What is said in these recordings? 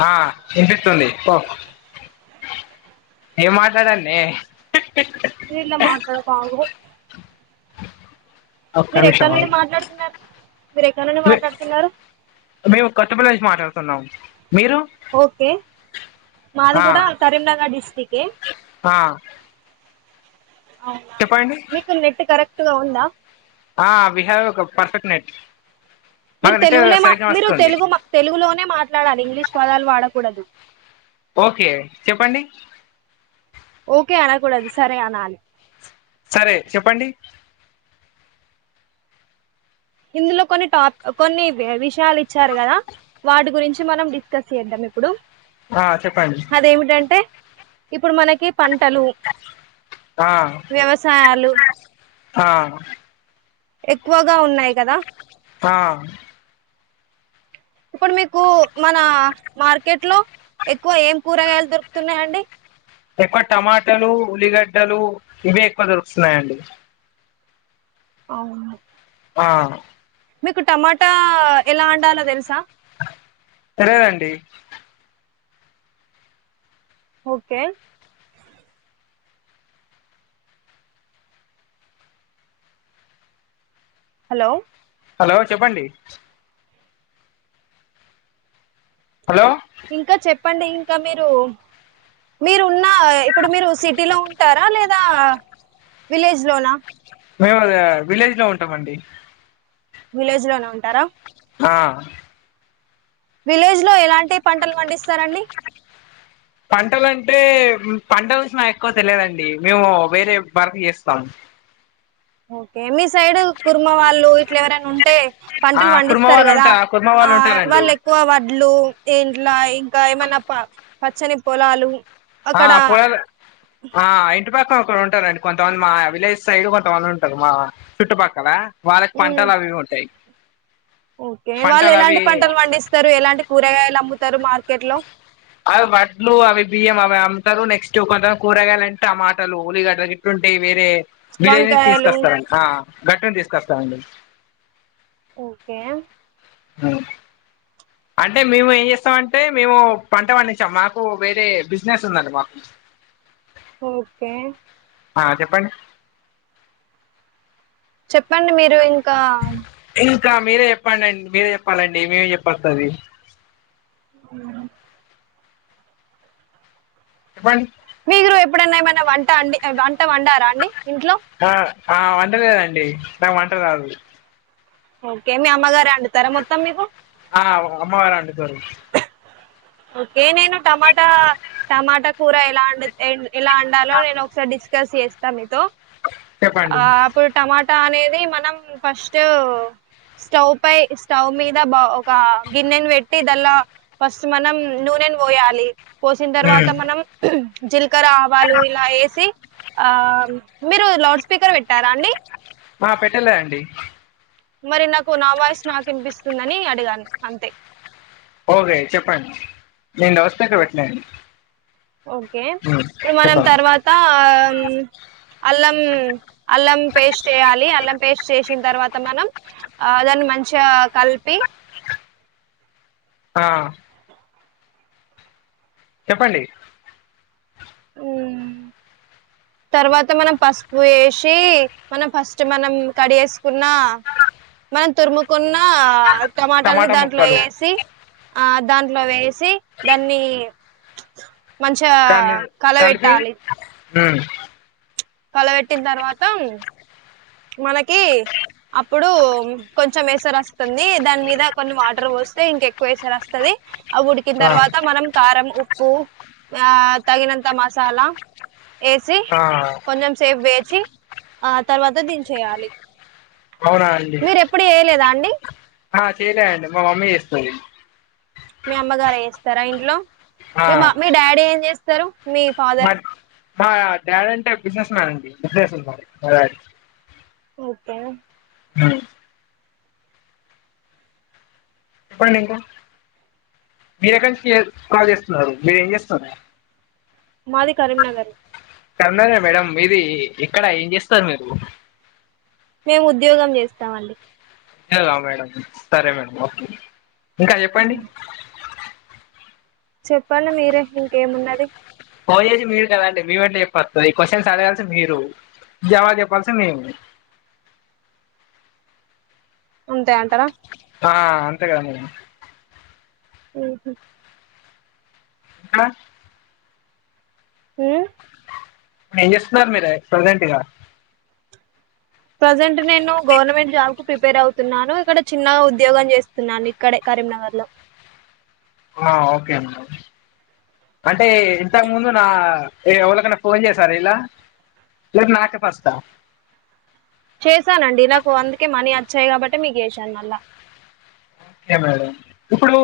హా ఇనిపిస్తుంది ఓ ఏం మాట్లాడాలనే. నేనే మాట్లాడతా ఆగు [inaudible] మీరు ఎక్కడ నిమిషం నుండి మాట్లాడుతున్నారు మీర ఎక్క నుండి మాట్లాడుతున్నారు సిమ్ లోంచి మాట్లాడుతున్నాం మీరు ఓకే మాది ఆ కూడా కరీంనగర్ డిస్టిక్ ఏ ఆ చెప్పండి మీకు నెట్ కరెక్ట్ అట్టుగా ఉందా ఆ we have a perfect net మీరు మాకు నెట్ తెలుగులే సరిగ్గా మీరు వస్తుంది తెలుగు తెలుగులోనే మాట్లాడాలి ఇంగ్లీష్ పదాలు వాడకూడదు ఓకే చెప్పండి ఓకే అనకూడదు సరే అనాలి సరే చెప్పండి ఇందులో కొన్ని టాప్ కొన్ని వె విషయాలు ఇచ్చారు కదా వాటి గురించి మనం డిస్కస్ చేద్దాం ఇప్పుడు ఆ చెప్పండి అదేమిటంటే ఇప్పుడు మనకి పంటలు ఆ వ్యవసాయాలు ఆ ఎక్కువగా ఉన్నాయి కదా ఆ ఇప్పుడు మీకు మన మార్కెట్ లో ఎక్కువ ఏం కూరగాయలు దొరుకుతున్నాయండి ఎక్కువ టమాటాలు ఉల్లిగడ్డలు ఇవే ఎక్కువ దొరుకుతున్నాయండి అవునా ఆ మీకు టమాటా ఎలా వండాలో తెలుసా తెలవదండి ఓకే హలో హలో చెప్పండి హలో ఇంకా చెప్ చెప్పండి ఇంకా మీరు మీరున్న ఇప్పుడు మీరు సిటీలో ఉంటారా లేదా విలేజ్ లోనా మేము విలేజ్ లో ఉంటామండి విలేజ్ లోనే ఉంటారా ఆ విలేజ్ లో ఎలాంటి పంటలు పండిస్తారండి పంటలంటే పంటల విషయం నాకు ఎక్కువ తెలియదండి మేము వేరే వర్క్ చేస్తాము ఓకే మీ సైడ్ కుర్మ వాళ్ళు ఇట్ల ఎవరైనా ఉంటే ఆ పంటలు కుర్మ పండిస్తారు వాళ్ళు కదా ఉంటా కుర్మ ఆ వాళ్ళు ఉంటారండి వాళ్ళు ఎక్కువ వడ్లు ఇంట్లా ఇంకా ఏమన్నా ప పచ్చని పొలాలు ఆ అక్కడ పొ ఆ ఇంటి పక్క ఇక్క ఉంటారండి కొంతమంది మా విలేజ్ సైడ్ కొంతమంది ఉంటరు మా చుట్టుపక్కల వాళ్ళకి ఉ పంటలు అవి ఉంటాయి ఓకే వాళ్ళు పంటలు అవి ఎలాంటి పంటలు పండిస్తారు ఎలాంటి కూరగాయలు అమ్ము తారు మార్కెట్ లో అవి వడ్లు అవి బియ్యం అవి అమ్ముతారు నెక్స్ట్ కొంత మంది కూరగాయలంటే టమాటలు ఊలిగడ్డలు గిట్టుంటయి వేరే విలేజ్ నుండి వంకాయలు తీసుకొస్తారండి గట్టిను తీసుకొస్తామండి ఓకే ఆ అంటే మేము ఏం చేస్తాం అంటే మేము పంట పండించం మాకు వేరే బిజినెస్ ఉందండి మాకు ఓకే ఆ చెప్పండి చెప్పండి మీరు ఇంకా ఇంకా మీరే చెప్పండి మీరే చెప్పాలండి మేమే చెప్పస్తది ఆ ఫన్ మీరు ఎప్పుడన్నా ఏమన్నా వంట అండి వంట వంట వంటారా అండి ఇంట్లో ఆ ఆ వండలేదండి నాకు వంట రాదు ఓకే మీ అమ్మగారు వండుతారా మొత్తం మీకు ఆ అమ్మవారా అండి తర ఓకే నేను టమాటా టమాటా కూర ఎలా అండితే ఎలా అండాలో నేను ఒక్కసారి డిస్క్ స్కస్ చేస్తా మీతో ఆ చెప్పండి అప్పుడు టమాట టా అనేది మనం ఫస్ట్ స్టవ్ పై స్టవ్ మీద బ ఒక గిన్నెను పెట్టి దల్లా ఫస్ మనం నూనెను పోయాలి పోసిన తర్వాత మనం మ్మ్ జీలకర్ర ఆవాలు ఇలా వేసి ఆ మీరు లౌడ్ స్పీకర్ పెట్టారా అండి ఆ పెట్టలే అండి మరి నాకు నా వాయిస్ నాకు వినిపిస్తుందని అడిగాను అంతే ఓగే చెప్పండి నేను లౌడ్ స్పీకర్ పెట్టలేదండి ఓకే ఇప్పుడు మనం తర్వాత ఆమ్ అల్లం అల్లం పేస్ట్ వేయాలి అల్లం పేస్ట్ చేసిన తర్వాత మనం ఆ దాన్ని మంచిగా కలిపి ఆ చెప్పండి తర్వాత మనం పసుపు వేసి మనం ఫస్ట్ మనం కడి వేసుకున్నా మనం తురుముకున్ నా టమోటాలని టమాటా దానిలో ముక్కలు వేసి ఆ దాంట్లో వేసి దాన్ని మంచిగా కల పెట్టాలి హా కలపేట్టిన తర్వాత మనకి అప్పుడు కొంచెం ఎసరు వస్తుంది దాని మీద కొన్ని వాటర్ పోస్తే ఇంకా ఎక్కువ ఎసరు వస్తది అవ్వు ఉడికిన ఆ తర్వాత మనం కారం ఉప్పు ఆ తగినంత మసాలా ఏసి ఆ కొంచెం సేఫ్ వే చి ఆ తర్వాత ద దించేయాలి అవునా అండి మీరు ఎప్పుడు యైలేద అ అండి ఆ చేయలే అండి మా మమ్మీ చేస్తది మీ అమ్మగారు ఎస్తర ఇంట్లో ఆ మీ మ మీ డాడీ ఏం చేస్తార్ సరు మీ మా ఫదర్ మా డాడీ అంటే బిజినెస్ మ్యాన్ అండి హాహా ఓకే హ చెప్పడండి ఇంక మీరు ఎక్కడి నుంచి కాల్ చేస్తున్నారు మీర ఏం చేస్తున్నారు మాది కరీంనగర్ కన్ననే మేడం మీది ఎక్కడ ఏం చేస్తరు మీరు మేము ఉద్యోగం చేస్తామండి అలా మేడమ్ సరే మేడమ్ ఒకే ఇంకా జెప్పండి చెప్పండి మీరే ఇంకేమున్నది పోయేసి మీరు కదండి మీ వెంటే చెప్పస్తు ఈ క్వశ్చన్స్ అడగాల్సి మీరు జవాబు చెప్పాల్సి మేము ఉంటాయి అంటర ఆ అంతే కదము ఉమ్మ్ ఆ హమ్ ఏం చేస్తున్నార్ మీరే ప్రెసెంట్ గ ప్రజెంట్ నేను గవర్నమెంట్ జాబ్ కు ప్రిపేర్ అవుతున్నాను ఇక్కడ చిన్న ఉద్యోగం చేస్తున్నాను ఇక్కడే కరీంనగర్ లో ఒ ఒకే ఆన్ ఒకే అంటే ఇంతకు ముందు నా ఏ ఎవళకన్నా ఫోన్ చేసారా ఇలా లేక నాకే ఫస్ట్ ఆ చేశానండి నాకు అందుకే మనీ వచ్చాయి కాబట్టే మీకు చేసాను మళ్ళా ఒకే మేడం ఇప్పుడు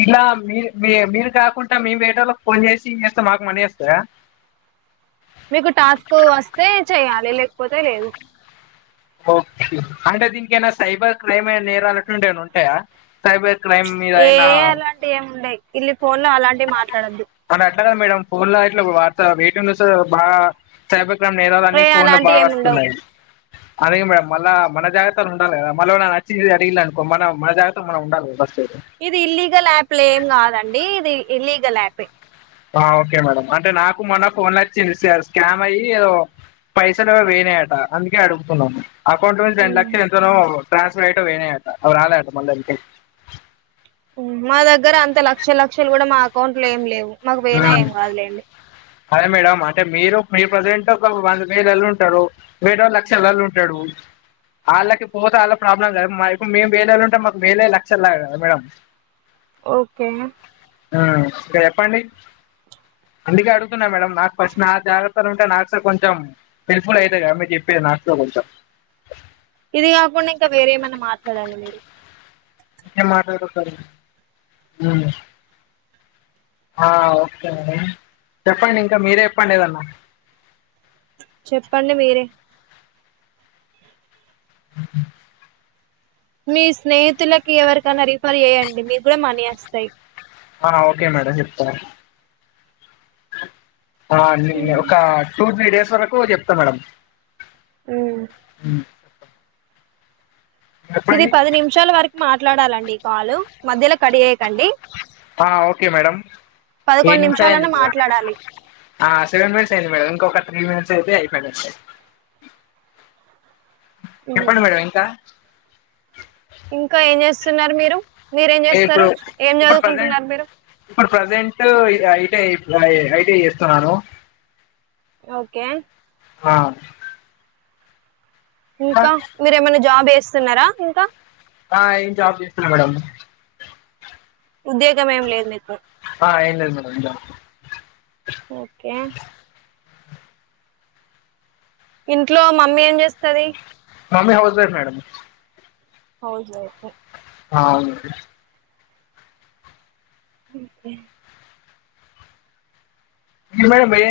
ఇలా మీ మీ మీరు కాకుంట మే వేరేలో ఫోన్ చేసి చేస్తే మాకు మనీ వస్తాయ మీకు టాస్క్ వస్తే చెయ్యాలి లేకపోతే లేదు ఒకే అంటే దీనికేనా సైబర్ క్రైమ్ అ నేరాలటుంటే ఏమనా ఉంటాయా సైబర్ ప్చ్ క్రైమ్ మీద ఏ అయినా అలాంటివి ఏమి ఉండయి ఇల్ ఫోన్ లో అలాంటి మాట్లాడద్దు అంట మేడమ్ ఫోన్ లో అట్లా ఇ వత వయిట్ బాగా స నేరాలని ఏ ఫోన్ లో బా అలాంటి ఏమి ఉండవు వస్తున్నాయి అరే మేడం మళ్ళ మన జాగత్త ఉండాలి కదా మళ నచ్చిది అడిగి అనుకో మన మన జాగత్త మనం ఉండాలి గద ఫెస్ట్ ఇది ఇల్లీగల్ యాప్ లో ఏం కాదండి ఇది ఇల్లీగల్ ఆపే ఆ ఓకే మేడం అంటే నాకు మొన్న ఫోన్ వచ్చి స్కామ్ అయ్యి ఏదో పైసలువో పోయాయట అందుకే అడుగుతున్నాను అకౌంట్ నుంచి రెడ్ల లక్ష ఎంతనో ట్రాన్స్ఫర్ అయిట పోయినాయట అవి రాలేదు అంటా మళ్ళీ మా దగ్గర అంత లక్ష లక్షలు కూడా మా అకౌంట్ లో ఏమి లేవు మాకు పోయిన ఉమ్. ఏం కాదులేండి అదే మేడం అంటే మీరు మీరు ప్రజెంట్ ఒక వంద వేలళ్ళు ఉంటారు మిగితా వాళ్ళు లక్షలళ్ళు ఉంటాడు వాళ్ళకి పోతే వాళ్ళ ప్రాబ్లమ్ కద మా ఇప్పుడు మేము వేలలో ఉంటే మాకు వేలే లక్షలగా కదా మేడం ఓకే ఆ [unintelligible] చెప్పండి అందుకే అడుతోన్న మేడం నాకు ఫస్ట్ నా జాగ్రత్తలు ఉంటే నాకు సార్ కొంచెం హెల్ప్ఫుల్ అవుతుంది కదా మీరు చెప్పేది నాక్కూడ కొంచెం ఇది కాకుండా ఇంకా వేరే ఏమైనా మాట్లాడండి మీరు ఎం మాట్లాడదుఆ ఆ ఒకే మేడం చెప్పండి ఇంక మీరే చెప్పండి ఏదన్నా చెప్పండి మీరే ఉ మీ స్నేహితులకి ఎవరికైనా రిఫర్ చేయ్యండి మీకు కూడా మనీ వస్తాయి ఆ ఓకే మేడం చెప్తా ఆ నేను ఒక టూ త్రీ డేస్ వరకు చెప్తా మేడం హ్మ్ ఇది చెప్పండి పది నిమిషాల వరకు మాట్లాడాలండి ఈ కాలు మధ్యలో కడ్ చేయకండి ఆ ఓకే మేడం ఏ పదకొండు నిమిషాలు నిమిషాలన్నా అయిందిగా మాట్లాడాలి సెవెన్ మినిట్స్ అయింది మేడం ఇంకొక త్రి మినిట్స్ అయితే అయిపోయినటే చెప్పండి మేడం ఇంకా ఇంకా ఏం చేస్తున్నారు మీరు మీరేం చేస్తారు ఇప్పుడు ఏం ఇప్పుడు ప్రసెంట్ చదువుకుంటున్నారు మీరు ఇప్పుడు ప్రసెంట్ ఐ ఇప్పుడు ఐటి చేస్తున్నాను ఓకే ఆ ఇంకా మీరు ఏమైనా జాబ్ చేస్తున్నారా ఇంకా ఆ ఏం జాబ్ చేస్తున్న మేడం ఉద్యోగం ఏమి లేదు మీకు ఆ ఏం లేదు మేడం ఇంగ ఓకే ఇంట్లో మమ్మీ ఏం చేస్తది mummy housewife madam housewife ఆ అవునండి ఓకే ఇ మేడ ఏ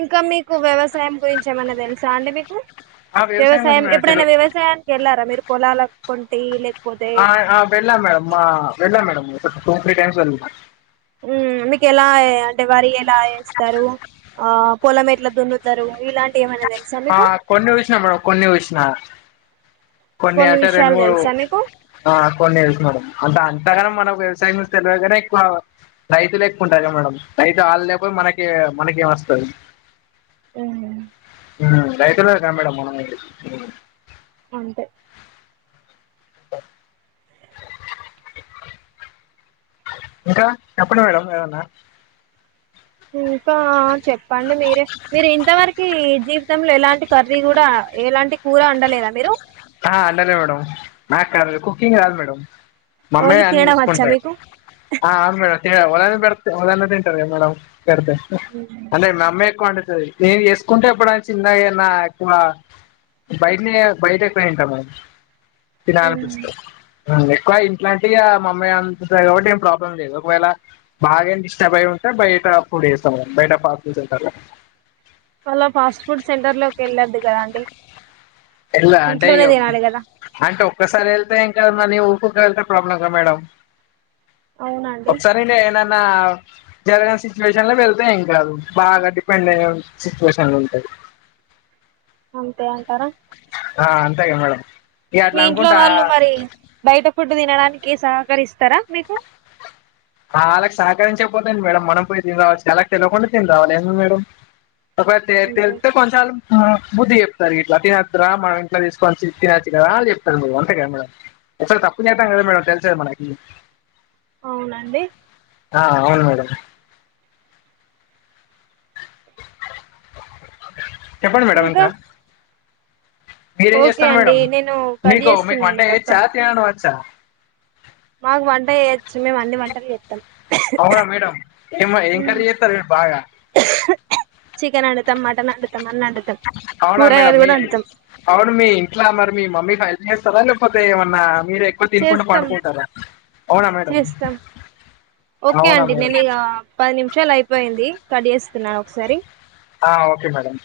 ఇంకా మీకు వ్యవసాయం గురించి ఏమైన్నా తెలుసా అంటే మీకు ఆ వ్యవసాయం గురించి మేడం తెలు ఎప్పుడైనా వ్యవసాయానికి వెళ్ళారా మీరు పొలాలకు కొంటీ లే ఆ వెళ్ళాం మేడమ్ వెళ్ళాం మేడం టు త్రీ టైమ్స్ వెల్ల మీకు ఎలా అంటే వరి ఎలా వేస్తారు ఆ పొలం ఎట్లా దున్నుతారు ఇలాంటి ఏమన్నా తెల్సా ఆ కొన్ని వుసిన మేడం కొన్ని వుసిన కొన్ని అంటే రెండు విషయాలు మూడు తెలుసా మీకు ఆ కొన్ని [unintelligible] దాని అంతగానం మనకు వ్యవసాయం గురించి తెలవదుగాని ఎక్కువ రైతు లేకుంటాది క మేడం రైతు వాళ్ళు లేకపోయి మనకి మనకి ఏం వస్తది ఏం ఉన్ హ్మ్ రైతుల కా మేడం మనం అంటే ఇంకా చెప్పండి మేడం ఏమన్నా ఉ ఆ చెప్పండి మీరే మీరు ఇంతవరకు జీ మొత్తంలో ఎలాంటి కర్రీ కూడా ఎలాంటి కూర అండలేదా మీరు ఆ అండలే మేడం నాకు కుకింగ్ రాదు మేడం ఓన్లీ మమ్మయి అని తినడం వచ్చా చూసుకుంటాయి మీకు ఆ ఆేడ ఉదాన్ బడత ఉదహన్న తింటార మేడడం ద అదే మమ్మ ఎ కొండ నేను చేసుకుంటే ఎప్పుడ చిన్నగా ఏన్నా ఎక్కు బయటనే బయట ఎక్కువ తింట మేడం తిన అనిపిస్తే ఎక్కువ ఇంట్లా అంటే ఇగ మమ్మీ అందుతుంది కాబట్టి ఏం ప్రాబ్లం లేదు ఒకవేళ బాగెం డిస్టర్బ్ అయి ఉంటే బయట ఫుడ్ తెస్తా బయట పార్సిల్ అలా ఫాస్ట్ ఫుడ్ సెంటర్ లోకి వెళ్ళొద్దు కదా అండి ఎలా అంటే ఇంట్లోనే తినాలి కదా అంటే ఒక్కసారి వెళ్తే ఇంకా ఊకె ఊకె వెళ్తే ప్రాబ్లమ్ కదా మేడం అవునండి ఒకసారి నేనూ జరిగిన సిచ్యువేషన్ లో వెళతేా ఏం కాదు బాగా డిపెండ్ అయ్యన సిచ్యువేషన్ లో ఉంటాయి అంతే అంటారా ఆ అంతెగా మేడం ఇగ అట్లా మీ ఇంట్లో అనుకుంటా వాళ్ళు మరి బయట ఫుడ్ తినడానికి కే సహకరిస్తారా మీకు అలాళకి సహకరించే పోతుంది మేడం మనం పోయి తని రావచ్చి అలాకి తెలియకుండా తిని రావాలి ఏమి మేడం ఒకవేళ అంతే తెలిస్తే కొంచం ఆలు ఆ బుద్ధి చెప్తరు ఇట్లా తినొద్రా మనం ఇంట్లో తీసుకొనిచ్చు తినొచ్చు కదా అ చెప్తారు. మ అంతే కద మేడం అసలు తప్పు చేస్తే నే కద మేడం తెలిసేది మనకి అవునండి ఆ అవును మేడం చెప్పండి మేడం ఇంక ఇంకా మీరేం ఓకే చేస్తారు అండి మేడం నేను కట్ మీకు మీకు వంట చేస్తున్నాను ఇక అక్క చేయచ్చా తినడంవచ్చా? మాకు వంట చేయొచ్చు మేము అన్ని వంటలు చేత్తం అవునా మేడమ్ ఏ ఏం కర్రీ చేస్తారు బాగా చికెన్ అండుతం మట్టన్ అండుతం అవునా మేడం మీ అవును మీ ఇంట్లా మరి మీ మమ్మీ ఫైల్ న సరలుపోతే ఏమన్నా మీరే ఎక్కువ తినకుండా చేస్తాం పండుకుంటారా అవునా మేడం చేస్తాం ఓకే అవునా అండి మేడం నేను ఇక పది నిమిషాలు అయిపోయింది కడ్ చేస్తున్నా ఒకసారి ఆ ఓకే మేడం